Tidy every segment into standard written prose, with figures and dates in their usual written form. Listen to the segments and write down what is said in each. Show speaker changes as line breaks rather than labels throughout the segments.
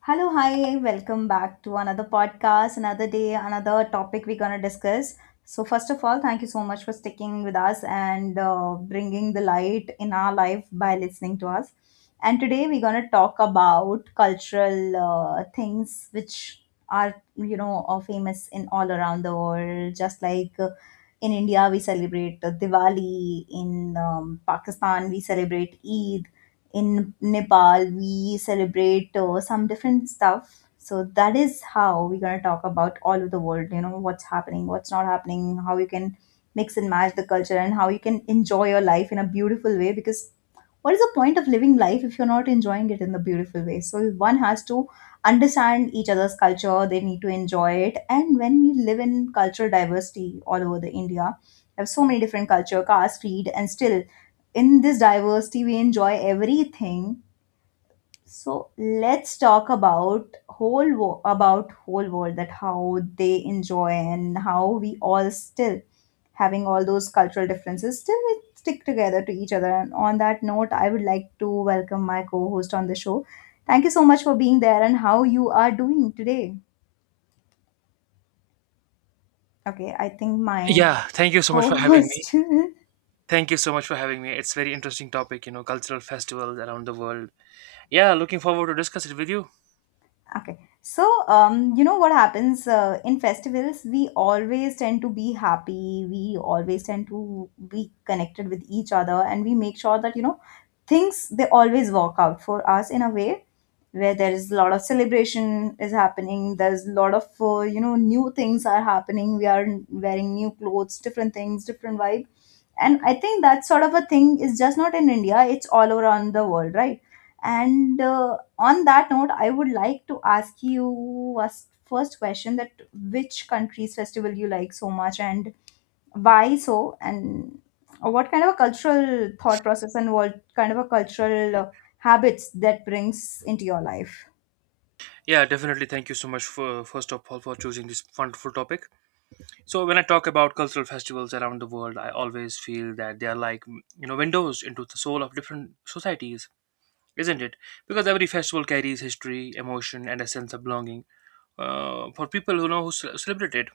Hello, hi, welcome back to another podcast, another day, another topic we're going to discuss. So, first of all, thank you so much for sticking with us and bringing the light in our life by listening to us. And today we're going to talk about cultural things which are, you know, are famous in all around the world. Just like in India, we celebrate Diwali, in Pakistan, we celebrate Eid in Nepal we celebrate some different stuff. So that is how we're gonna talk about all of the world. You know what's happening, what's not happening, how you can mix and match the culture, and how you can enjoy your life in a beautiful way. Because what is the point of living life if you're not enjoying it in the beautiful way so one has to understand each other's culture, they need to enjoy it, and when we live in cultural diversity all over the India we have so many different culture, caste, creed, and still in this diversity we enjoy everything. So let's talk about about whole world, that how they enjoy and how we all still having all those cultural differences still we stick together to each other. And on that note, I would like to welcome my co-host on the show. Thank you so much for being there, and how you are doing today. Okay, I think my
Yeah, thank you so much for having me.
co-host
Thank you so much for having me. It's very interesting topic, you know, cultural festivals around the world. Yeah, looking forward to discuss it with you.
Okay. So, you know what happens in festivals? We always tend to be happy. We always tend to be connected with each other, and we make sure that, you know, things they always work out for us in a way where there is a lot of celebration is happening. There's a lot of, you know, new things are happening. We are wearing new clothes, different things, different vibe, and I think that sort of a thing is just not in India, it's all around the world, right? And on that note I would like to ask you first question, that which country's festival you like so much, and why so, and what kind of a cultural thought process and what kind of a cultural habits that brings into your life.
Yeah, definitely. Thank you so much for first of all for choosing this wonderful topic. So when I talk about cultural festivals around the world, I always feel that they are like you know windows into the soul of different societies, isn't it? Because every festival carries history, emotion, and a sense of belonging for people who know who celebrate it.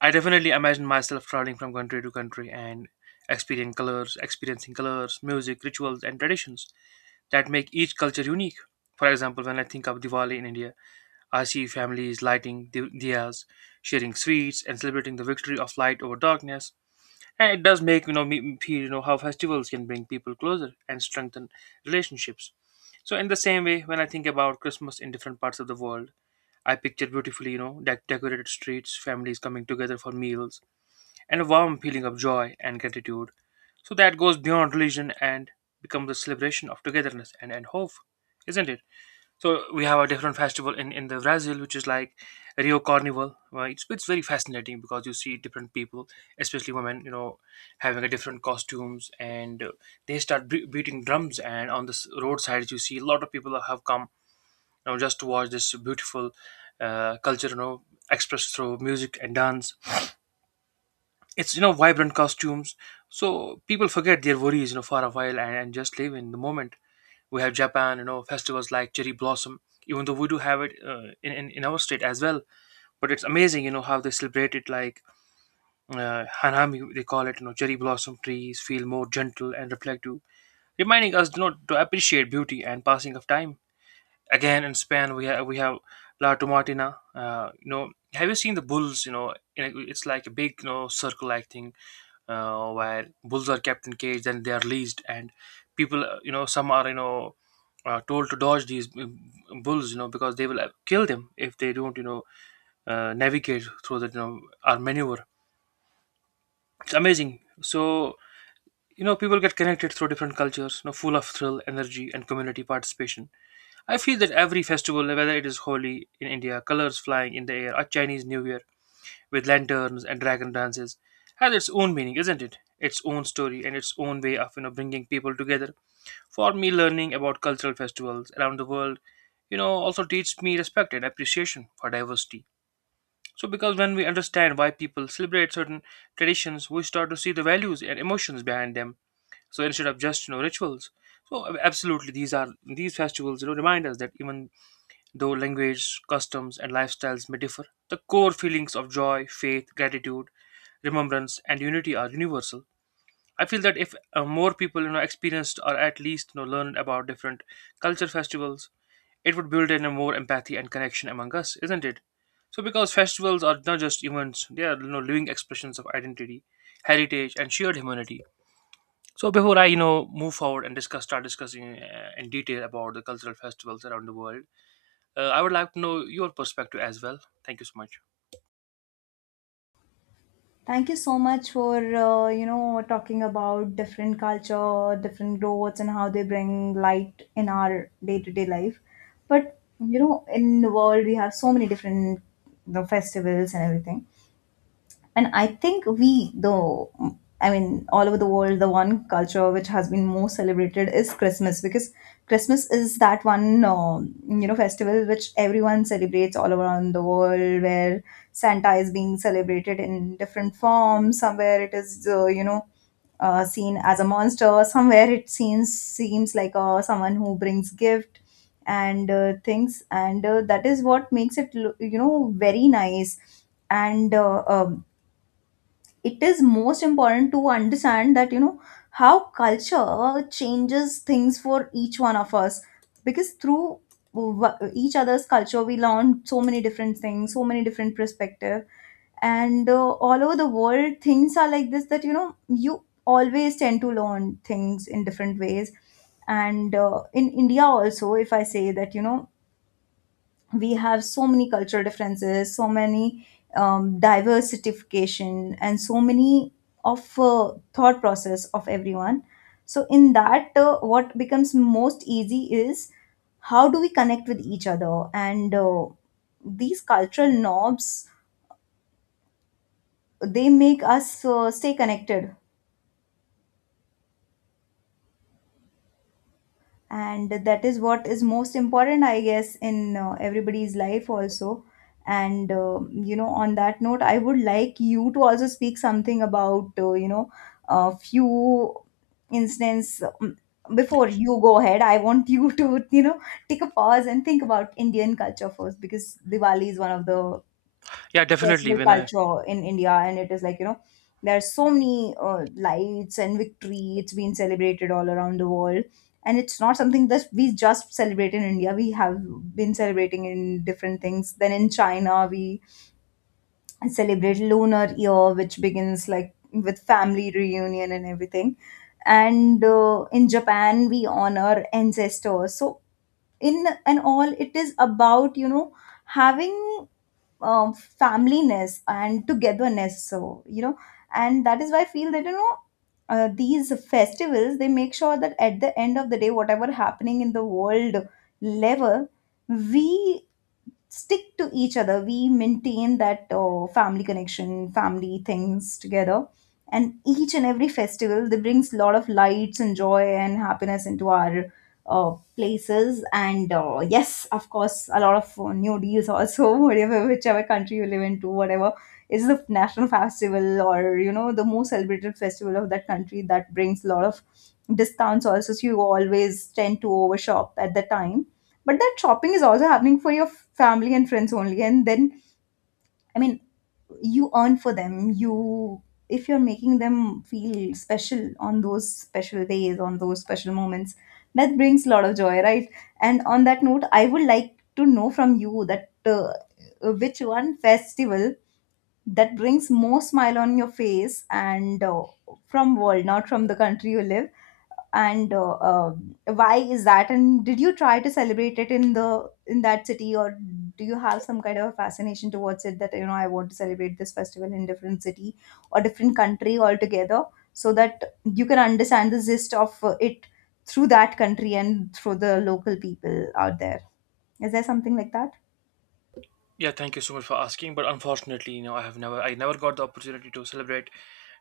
I definitely imagine myself traveling from country to country and experiencing colors, music, rituals, and traditions that make each culture unique. For example, when I think of Diwali in India, I see families lighting diyas, sharing sweets, and celebrating the victory of light over darkness. And it does make you know me feel you know how festivals can bring people closer and strengthen relationships. So in the same way, when I think about Christmas in different parts of the world, I picture beautifully you know decorated streets, families coming together for meals and a warm feeling of joy and gratitude. So that goes beyond religion and becomes a celebration of togetherness and hope, isn't it? So we have a different festival in the Brazil, which is like Rio Carnival. It's very fascinating because you see different people, especially women, you know, having a different costumes and they start beating drums. And on the roadside, you see a lot of people have come, you know, just to watch this beautiful culture, you know, expressed through music and dance. It's you know vibrant costumes, so people forget their worries you know for a while, and just live in the moment. We have Japan, you know, festivals like cherry blossom, even though we do have it in, in our state as well, but it's amazing you know how they celebrate it like hanami they call it, you know. Cherry blossom trees feel more gentle and reflective, reminding us you know to appreciate beauty and passing of time. Again, in Spain we have La Tomatina. You know, have you seen the bulls? You know, it's like a big you know circle-like thing where bulls are kept in cage, then they are released, and people you know some are you know told to dodge these bulls, you know, because they will kill them if they don't you know navigate through that, you know, or maneuver. It's amazing. So you know people get connected through different cultures, you know, full of thrill, energy, and community participation. I feel that every festival, whether it is Holi in India, colors flying in the air, or Chinese New Year with lanterns and dragon dances, has its own meaning, isn't it? Its own story and its own way of you know bringing people together. For me, learning about cultural festivals around the world, you know, also teaches me respect and appreciation for diversity. So, because when we understand why people celebrate certain traditions, we start to see the values and emotions behind them. So, instead of just you know rituals. So, absolutely, these are these festivals you know remind us that even though language, customs, and lifestyles may differ, the core feelings of joy, faith, gratitude, remembrance, and unity are universal. I feel that if more people you know, experienced or at least you know, learned about different culture festivals, it would build in a more empathy and connection among us, isn't it? So, because festivals are not just events, they are you know, living expressions of identity, heritage, and shared humanity. So, before I you know move forward and discuss start discussing in detail about the cultural festivals around the world, I would like to know your perspective as well. Thank you so much.
Thank you so much for you know talking about different culture, different growths, and how they bring light in our day-to-day life. But you know, in the world, we have so many different the festivals and everything. And I think we, though, I mean, all over the world, the one culture which has been most celebrated is Christmas, because Christmas is that one, you know, festival which everyone celebrates all around the world, where Santa is being celebrated in different forms. Somewhere it is, you know, seen as a monster. Somewhere it seems like someone who brings gift and things, and that is what makes it you know very nice. And it is most important to understand that you know how culture changes things for each one of us, because through each other's culture we learn so many different things, so many different perspective. And all over the world things are like this, that you know you always tend to learn things in different ways. And in India also, if I say that you know we have so many cultural differences, so many diversification, and so many of thought process of everyone. So in that, what becomes most easy is how do we connect with each other, and these cultural knobs, they make us stay connected, and that is what is most important I guess in everybody's life also. And you know, on that note I would like you to also speak something about you know a few instance. Before you go ahead I want you to you know take a pause and think about Indian culture first, because Diwali is one of the
Yeah, definitely.
festival
When I
culture in India, and it is like you know there are so many lights and victory. It's been celebrated all around the world, and it's not something that we just celebrate in India. We have been celebrating in different things. Then in China, we celebrate Lunar Year, which begins like with family reunion and everything. And in Japan, we honor ancestors. So in and all, it is about you know having um, familyness and togetherness, so you know, and that is why I feel that you know these festivals, they make sure that at the end of the day, whatever happening in the world level, we stick to each other, we maintain that family connection, family things together, and each and every festival they brings a lot of lights and joy and happiness into our places. And yes, of course, a lot of new deals also whatever, whichever country you live into, whatever is the national festival, or you know the most celebrated festival of that country, that brings a lot of discounts also, so you always tend to overshop at the time, but that shopping is also happening for your family and friends only. And then, I mean, you earn for them. You, if you're making them feel special on those special days, on those special moments, that brings a lot of joy, right? And on that note, I would like to know from you that which one festival that brings more smile on your face, and from world, not from the country you live. And why is that, and did you try to celebrate it in the in that city, or do you have some kind of a fascination towards it, that you know I want to celebrate this festival in different city or different country altogether, so that you can understand the gist of it through that country and through the local people out there. Is there something like that?
Yeah, thank you so much for asking. But unfortunately, you know, I never got the opportunity to celebrate,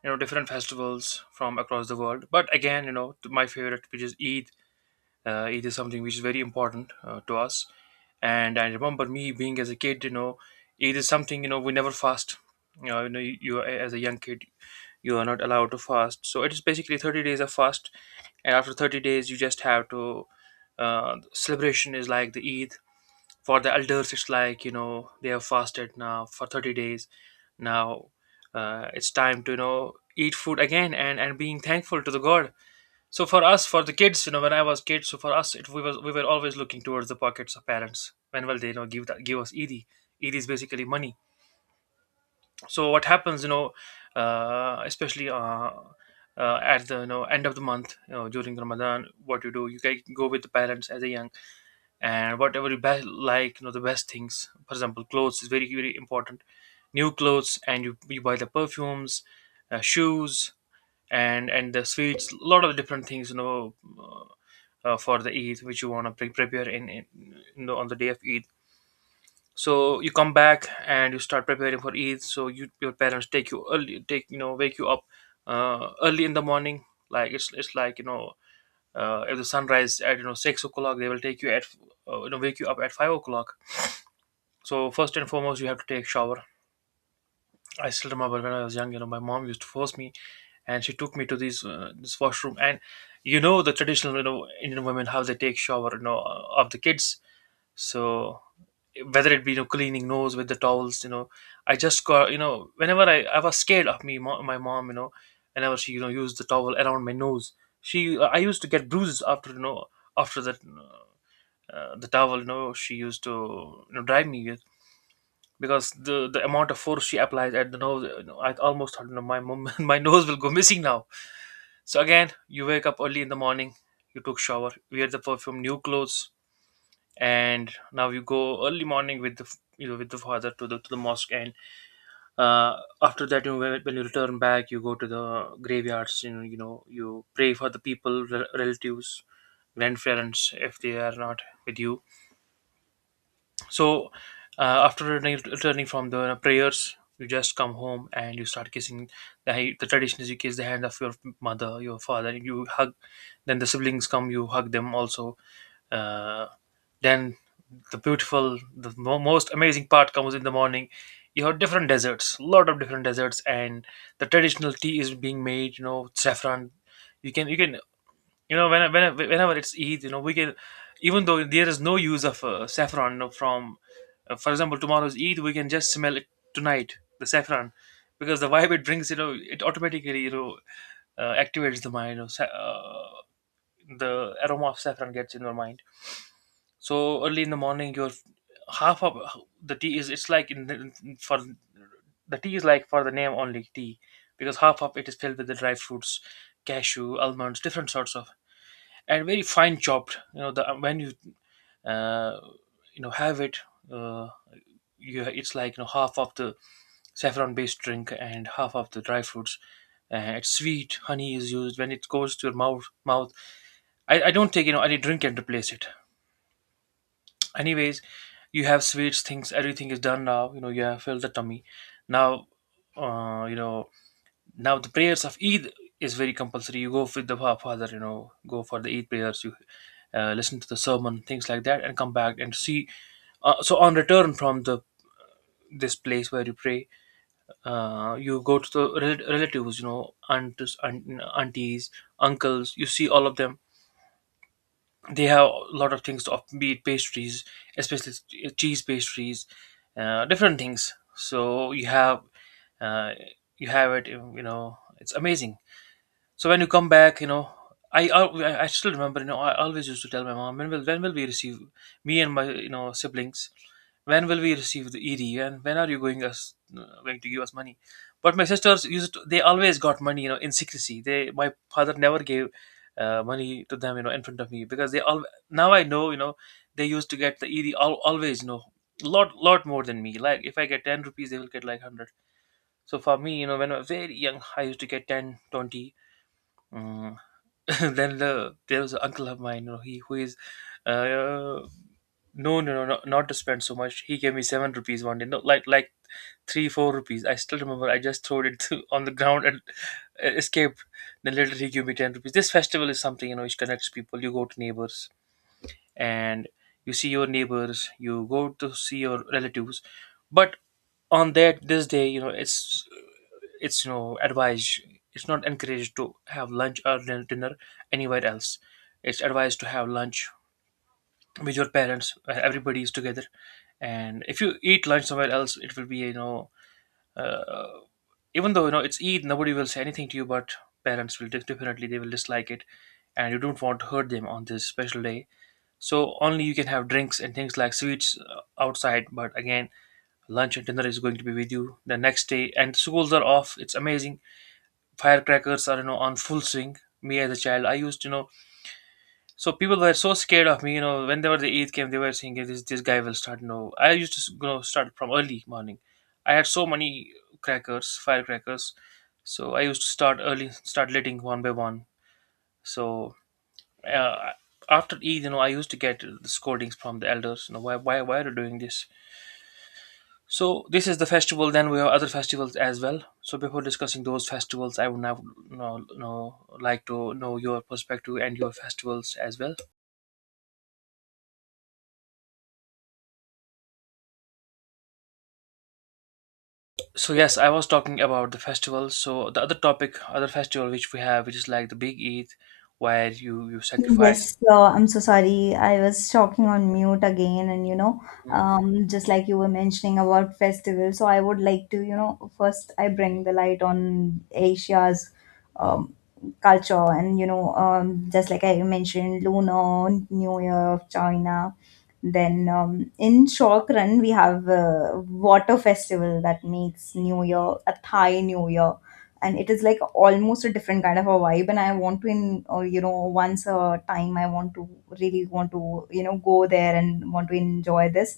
you know, different festivals from across the world. But again, you know, my favorite, which is Eid. Eid is something which is very important to us. And I remember me being as a kid, you know, Eid is something you know we never fast. You know, you as a young kid, you are not allowed to fast, so it is basically 30 days of fast, and after 30 days you just have to celebration is like the Eid. For the elders, it's like you know they have fasted now for 30 days. Now it's time to you know eat food again, and being thankful to the God. So for us, for the kids, you know, when I was kid, so for us it we was we were always looking towards the pockets of parents. When will they you know give us Eid? Eid is basically money. So what happens, you know, especially at the you know end of the month, you know, during Ramadan, what you do, you can go with the parents as a young, and whatever you like you know the best things, for example clothes is very very important. New clothes, and you buy the perfumes, shoes, and the sweets, a lot of different things, you know, for the Eid, which you want to prepare in you know, on the day of Eid. So you come back and you start preparing for Eid. So you your parents take you early, take you know wake you up early in the morning. Like it's like you know if the sunrise at you know 6 o'clock, they will take you at you know wake you up at 5 o'clock. So first and foremost, you have to take shower. I still remember when I was young, you know, my mom used to force me, and she took me to this this washroom. And you know the traditional you know Indian women how they take shower, you know, of the kids. So whether it be you know cleaning nose with the towels, you know, whenever I was scared of my mom, you know, whenever she you know used the towel around my nose, she I used to get bruises after you know after that the towel you know she used to you know drive me with, because the amount of force she applies at the nose, you know, I almost thought you know my mom my nose will go missing now. So again, you wake up early in the morning, you took shower, wear the perfume, new clothes, and now you go early morning with the you know with the father to the mosque and uh, after that you know, when you return back, you go to the graveyards, you know, you know you pray for the people, relatives, grandparents, if they are not with you. So uh, after returning from the prayers, you just come home and you start kissing the, the tradition is you kiss the hand of your mother, your father, you hug. Then the siblings come, you hug them also. uh, then the beautiful, the most amazing part comes in the morning. You have different desserts, lot of different desserts, and the traditional tea is being made, you know, saffron. You can you know whenever it's Eid, you know, we can, even though there is no use of saffron, you know, from for example tomorrow's Eid, we can just smell it tonight, the saffron, because the vibe it brings you know it automatically you know activates the mind, you know, the aroma of saffron gets in your mind. So early in the morning, you're half of the tea is it's like in for, the tea is like for the name only tea, because half of it is filled with the dry fruits, cashew, almonds, different sorts of, and very fine chopped. You know the when you uh, you know have it. Uh, it's like, you know, half of the saffron based drink and half of the dry fruits. It's sweet. Honey is used. When it goes to your mouth, I don't take, you know, any drink and replace it. Anyways, you have sweets, things, everything is done now, you know, you have filled the tummy now. uh, you know Now the prayers of eid is very compulsory. You go with the father, you know, go for the eid prayers. You listen to the sermon, things like that, and come back and see. So on return from the this place where you pray, you go to the relatives, you know, aunties, uncles, you see all of them. They have a lot of things to offer, be it pastries, especially cheese pastries, different things. So uh, you have it. You know, it's amazing. So when you come back, you know, I al- I still remember, you know, I always used to tell my mom, when will we receive, me and my, you know, siblings? When will we receive the ED? And when are you going to give us money? But my sisters used to, they always got money, you know, in secrecy. They, my father never gave money to them, you know, in front of me because they all, now I know, you know, they used to get the ED, always, you know, lot more than me. Like if I get 10 rupees, they will get like 100. So for me, you know, when I was very young, I used to get 10, 20. mm, then there was an uncle of mine, you know, he who is uh no no no no, not to spend so much. He gave me 7 rupees one day, no, like 3, 4 rupees. I still remember. I just threw it to, on the ground and escaped. Then later he gave me 10 rupees. This festival is something, you know, which connects people. You go to neighbors and you see your neighbors. You go to see your relatives, but on that this day, you know, it's you know advised, it's not encouraged to have lunch or dinner anywhere else. It's advised to have lunch with your parents where everybody is together. And if you eat lunch somewhere else, it will be, you know, uh, even though, you know, it's Eid, nobody will say anything to you, but parents will definitely, they will dislike it, and you don't want to hurt them on this special day. So only you can have drinks and things like sweets outside, but again lunch and dinner is going to be with you. The next day and schools are off, it's amazing. Firecrackers are, you know, on full swing. Me as a child, I used, you know, so people were so scared of me, you know, whenever the eid came, they were saying, "Hey, this guy will start," you know. I used to you know start from early morning. I had so many crackers, firecrackers. So I used to start early, start lighting one by one. So uh, after eid, you know, I used to get the scoldings from the elders, you know, why are you doing this? So this is the festival. Then we have other festivals as well. So before discussing those festivals, I would now know like to know your perspective and your festivals as well. So yes, I was talking about the festivals. So the other topic, other festival which we have, which is like the Big Eid, where you sacrifice.
Yes, I'm so sorry. I was talking on mute again, and you know,
Mm.
just like you were mentioning about festivals, so I would like to, you know, first I bring the light on Asia's um, culture, and you know, just like I mentioned, Lunar New Year of China. Then in short run, we have water festival that makes New Year, a Thai New Year, and it is like almost a different kind of a vibe, and I want to in you know once a time I want to really want to you know go there and want to enjoy this.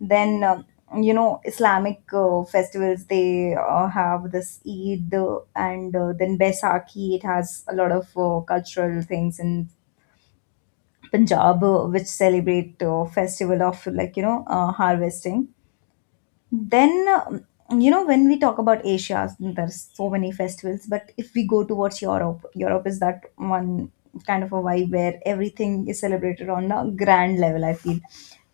Then you know Islamic festivals, they have this Eid and then Baisakhi, it has a lot of cultural things in Punjab, which celebrate festival of like you know harvesting. Then, you know, when we talk about Asia, there's so many festivals. But if we go towards Europe, Europe is that one kind of a vibe where everything is celebrated on a grand level, I feel.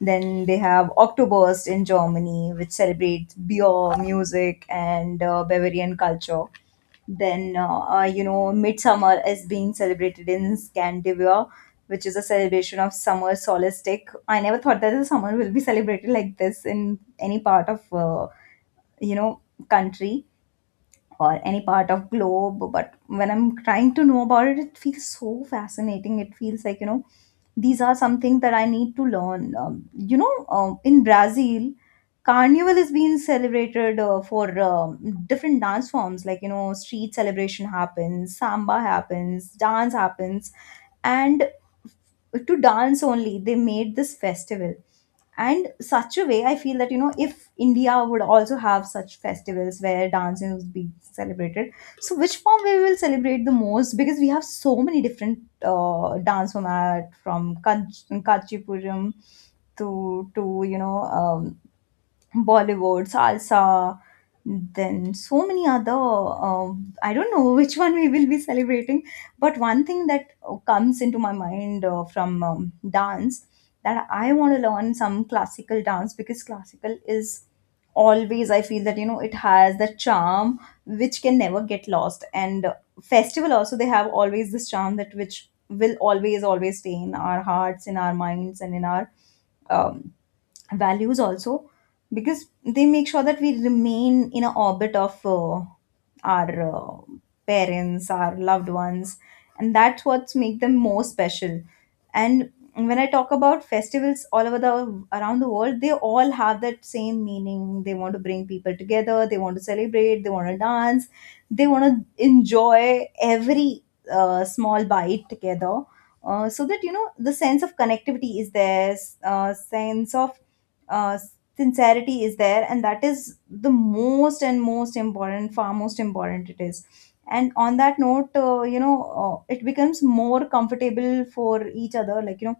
Then they have Oktoberfest in Germany, which celebrates beer, music, and Bavarian culture. Then, you know, midsummer is being celebrated in Scandinavia, which is a celebration of summer solstice. I never thought that the summer will be celebrated like this in any part of, you know, country or any part of globe, but when I'm trying to know about it, it feels so fascinating, it feels like you know these are something that I need to learn. You know, in Brazil, Carnival is being celebrated for different dance forms, like you know street celebration happens, samba happens, dance happens, and to dance only they made this festival. And such a way I feel that you know if India would also have such festivals where dancing would be celebrated, so which form we will celebrate the most, because we have so many different dance format, from Kachipuram to you know, um, Bollywood, salsa, then so many other. I don't know which one we will be celebrating, but one thing that comes into my mind from dance, that I want to learn some classical dance, because classical is always, I feel that you know it has the charm which can never get lost. And Festival also, they have always this charm that which will always always stay in our hearts, in our minds, and in our um, values also, because they make sure that we remain in an orbit of our uh, parents, our loved ones, and that's what's make them more special. And when I talk about festivals all over the around the world, they all have that same meaning. They want to bring people together, they want to celebrate, they want to dance, they want to enjoy every small bite together, so that the sense of connectivity is there, sense of uh, sincerity is there, and that is the most and most important, far most important it is. And on that note, it becomes more comfortable for each other, like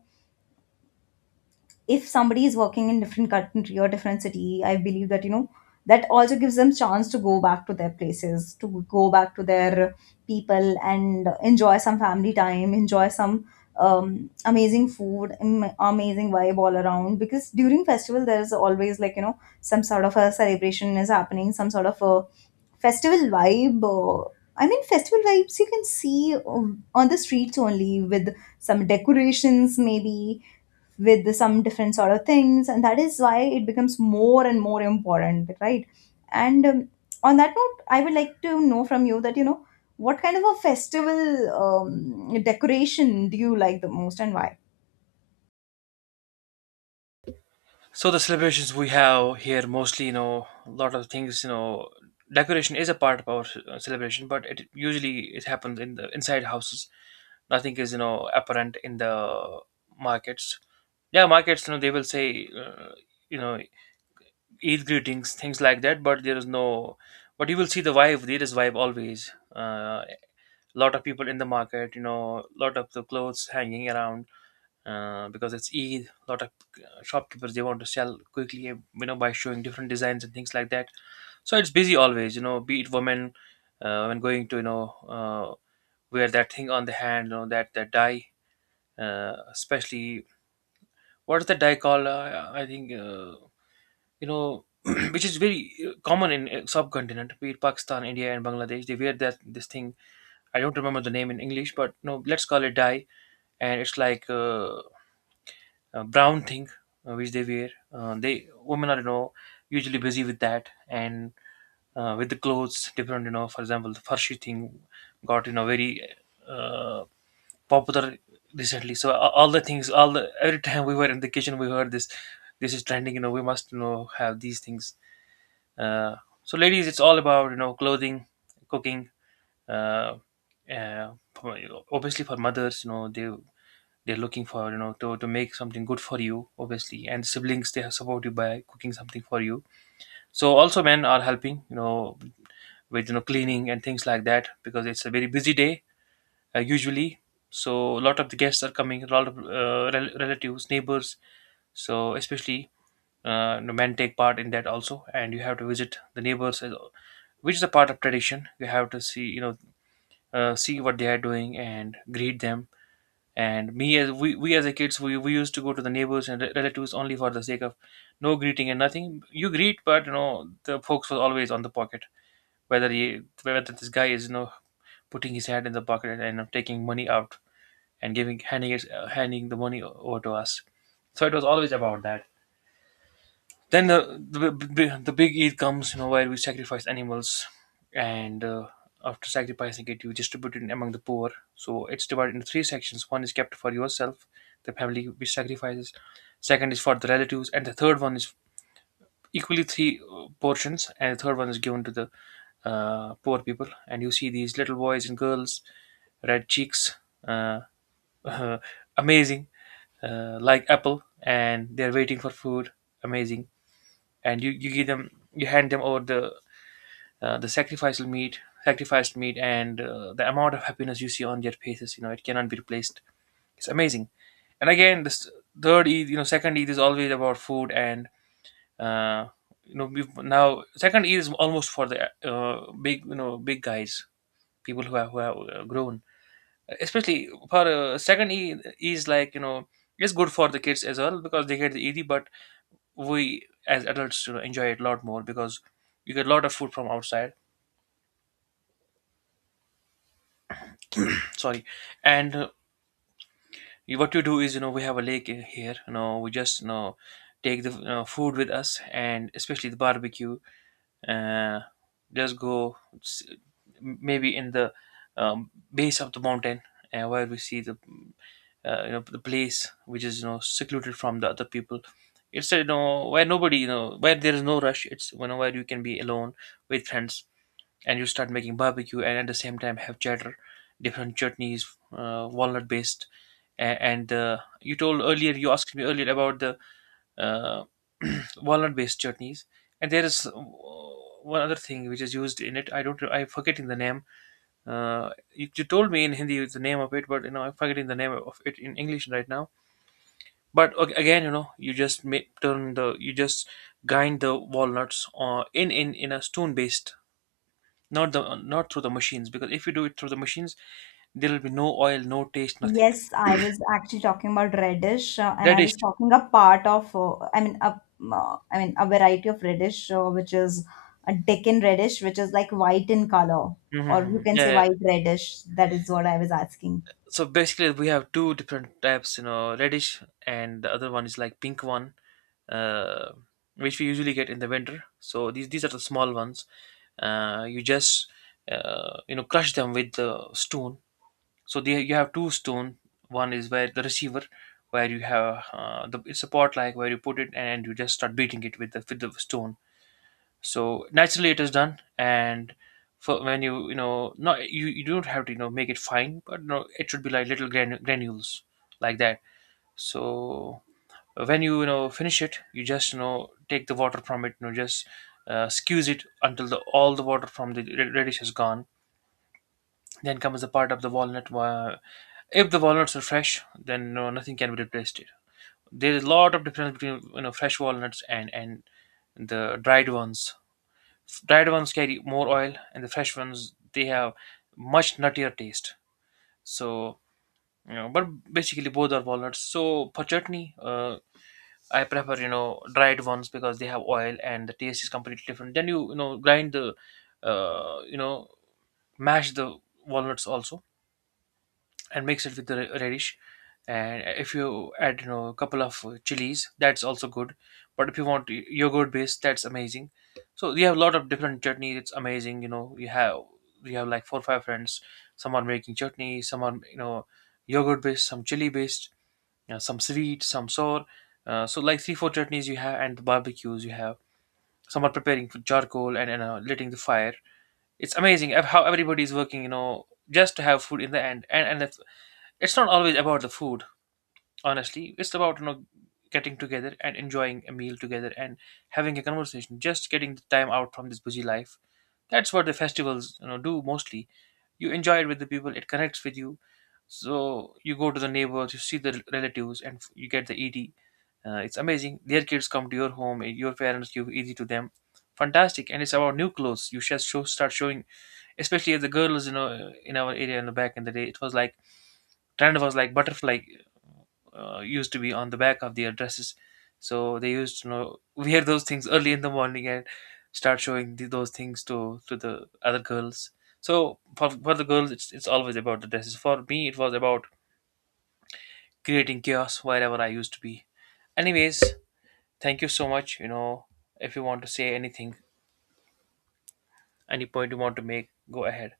if somebody is working in different country or different city, I believe that that also gives them chance to go back to their places, to go back to their people and enjoy some family time, enjoy some amazing food, amazing vibe all around, because during festival there is always, like you know, some sort of a celebration is happening, some sort of a festival vibe. I mean, festival vibes you can see on the streets only with some decorations, maybe with some different sort of things, and that is why it becomes more and more important, right? And on that note, I would like to know from you that what kind of a festival decoration do you like the most and why?
So the celebrations we have here mostly, you know, a lot of things, you know, decoration is a part of our celebration, but it usually it happens in the inside houses, nothing is, you know, apparent in the markets. Yeah, markets, you know, they will say, you know eid greetings, things like that, but there is no, but you will see the vibe. There is vibe always, lot of people in the market, you know, lot of the clothes hanging around. Because it's eid, lot of shopkeepers, they want to sell quickly, you know, by showing different designs and things like that. So it's busy always, you know, be it women, when going to, you know, wear that thing on the hand, you know, that dye especially. What is the dye called? I think, you know, which is very common in subcontinent, be it Pakistan, India, and Bangladesh. They wear that this thing. I don't remember the name in English, but no, let's call it dye. And it's like a brown thing which they wear. They women are, you know, usually busy with that. And with the clothes different. You know, for example, the farshi thing got, you know, very Uh, popular recently. So all the things, all the every time we were in the kitchen, we heard this. This is trending. You know, we must, you know, have these things. Uh, so ladies, it's all about, you know, clothing, cooking. Uh, uh, for- Obviously for mothers, you know, they're looking for, you know, to make something good for you obviously. And siblings, they support you by cooking something for you. So also men are helping, you know, with, you know, cleaning and things like that, because it's a very busy day usually. So a lot of the guests are coming, a lot of relatives, neighbors. So especially the men take part in that also, and you have to visit the neighbors, which is a part of tradition. You have to see, you know, see what they are doing and greet them. And we as a kids, we used to go to the neighbors and relatives only for the sake of, no, greeting and nothing. You greet, but you know the folks were always on the pocket. Whether this guy is, you know, putting his hand in the pocket and, you know, taking money out and handing the money over to us. So it was always about that. Then the big Eid comes, you know, where we sacrifice animals, and after sacrificing it, you distribute it among the poor. So it's divided into three sections. One is kept for yourself, the family which sacrifices. Second is for the relatives, and the third one is equally three portions, and the third one is given to the poor people. And you see these little boys and girls, red cheeks, uh, amazing, like apple, and they're waiting for food. Amazing. And you give them, you hand them over the sacrificial meat sacrificed meat, and the amount of happiness you see on their faces, you know, it cannot be replaced. It's amazing. And again, this third eid, you know, second eid is always about food. And uh, you know we've now second eid is almost for the big, you know, big guys, people who have grown. Especially for second eid is like, you know, it's good for the kids as well because they get the eid, but we as adults, you know, enjoy it a lot more because you get a lot of food from outside. Sorry. And what you do is, you know, we have a lake in here, you know, we just, you know, take the food with us, and especially the barbecue. uh, just go maybe in the base of the mountain, where we see the you know the place which is, you know, secluded from the other people. It's, you know, where nobody, you know, where there is no rush. It's, you know, where you can be alone with friends. And you start making barbecue, and at the same time have cheddar, different chutneys, walnut based. And you told earlier, you asked me earlier about the uh, walnut based chutneys, and there is one other thing which is used in it. I don't i'm forgetting the name. You told me in hindi the name of it, but, you know, I'm forgetting the name of it in english right now. But again, you know, you just grind the walnuts in a stone based, not the, not through the machines, because if you do it through the machines, there will be no oil, no taste, nothing.
Yes, I was actually talking about radish, and I was
Radish.
talking a part of, I mean, a variety of radish, which is a Deccan radish, which is like white in color, or you
Hmm,
can
yeah,
say
yeah.
white radish. That is what I was asking.
So basically we have two different types, you know, radish, and the other one is like pink one, uh, which we usually get in the winter. So these are the small ones. uh, you just you know, crush them with the stone. So they, you have two stone. One is where the receiver, where you have the it's a pot like where you put it, and you just start beating it with the stone. So naturally it is done. And for when you know, not you, you don't have to, you know, make it fine, but no, it should be like little granules, like that. So when you know, finish it, you just, you know, take the water from it, you know, just squeeze it until the all the water from the radish is gone. Then comes the part of the walnut. If the walnuts are fresh, then no, nothing can be replaced it. There is a lot of difference between, you know, fresh walnuts and the dried ones. Dried ones carry more oil, and the fresh ones, they have much nuttier taste. So, you know, but basically both are walnuts. So for chutney, I prefer, you know, dried ones because they have oil and the taste is completely different. Then you know, grind the you know mash the walnuts also, and mix it with the radish. And if you add, you know, a couple of chilies, that's also good. But if you want yogurt based, that's amazing. So you have a lot of different chutney. It's amazing. You know, you have like four or five friends. Some are making chutney. Some are, you know, yogurt based. Some chili based. You know, some sweet, some sour. So like 3, 4 chutneys you have, and the barbecues you have. Some are preparing for charcoal, and, lighting the fire. It's amazing, how everybody is working, you know, just to have food in the end. And it's not always about the food, honestly. It's about, you know, getting together and enjoying a meal together and having a conversation, just getting the time out from this busy life. That's what the festivals, you know, do mostly. You enjoy it with the people, it connects with you. So you go to the neighbors, you see the relatives, and you get the ED. It's amazing. Their kids come to your home, and your parents give ED to them. Fantastic. And it's about new clothes. You just start showing, especially as the girls, you know, in our area, in the back in the day, it was like trend was like butterfly used to be on the back of their dresses. So they used to know wear those things early in the morning, and start showing those things to the other girls. So for the girls, it's always about the dresses. For me, it was about creating chaos wherever I used to be. Anyways, thank you so much. You know, if you want to say anything, any point you want to make, go ahead.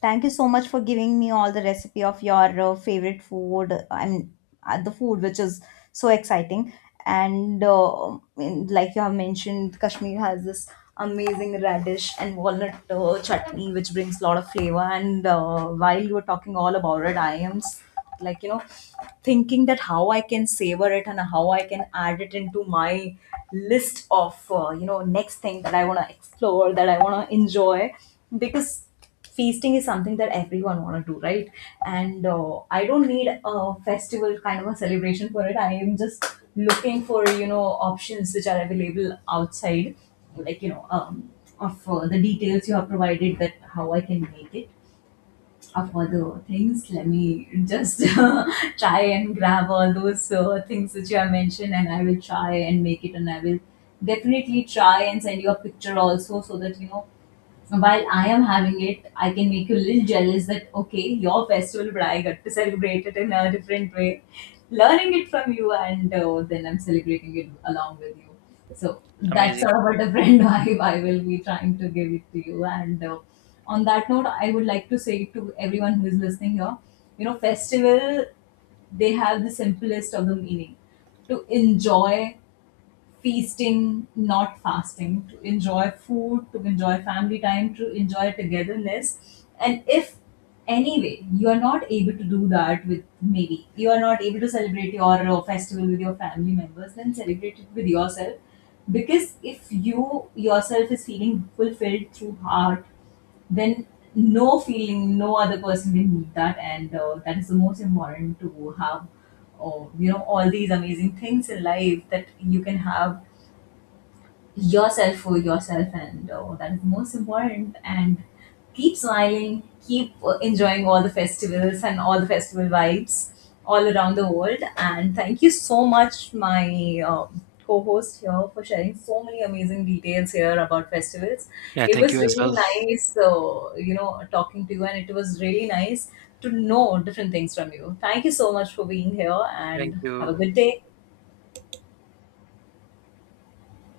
Thank you so much for giving me all the recipe of your favorite food. And the food which is so exciting. And like you have mentioned, Kashmir has this amazing radish and walnut chutney, which brings a lot of flavor. And while you were talking all about it, I am like thinking that how I can savor it and how I can add it into my list of next thing that I want to explore, that I want to enjoy, because feasting is something that everyone want to do, right? And I don't need a festival kind of a celebration for it. I am just looking for options which are available outside, like of the details you have provided, that how I can make it, of other things. Let me just try and grab all those things which you have mentioned, and I will try and make it, and I will definitely try and send you a picture also, so that so while I am having it, I can make you a little jealous that, okay, your festival, but I got to celebrate it in a different way, learning it from you, and then I'm celebrating it along with you. So that's
Amazing.
sort of a different vibe I will be trying to give it to you. And on that note, I would like to say to everyone who is listening here, festival, they have the simplest of the meaning, to enjoy feasting, not fasting, to enjoy food, to enjoy family time, to enjoy togetherness. And if anyway you are not able to do that, with, maybe you are not able to celebrate your festival with your family members, then celebrate it with yourself. Because if you yourself is feeling fulfilled through heart, then no feeling, no other person will need that, and that is the most important to have. Or all these amazing things in life that you can have yourself for yourself, and oh, that is most important. And keep smiling, keep enjoying all the festivals and all the festival vibes all around the world. And thank you so much, my co-host here, for sharing so many amazing details here about festivals.
Yeah,
It
thank
was
you as
really
well.
nice, talking to you, and it was really nice to know different things from you. Thank you so much for being here,
Thank
and have a
you.
good day.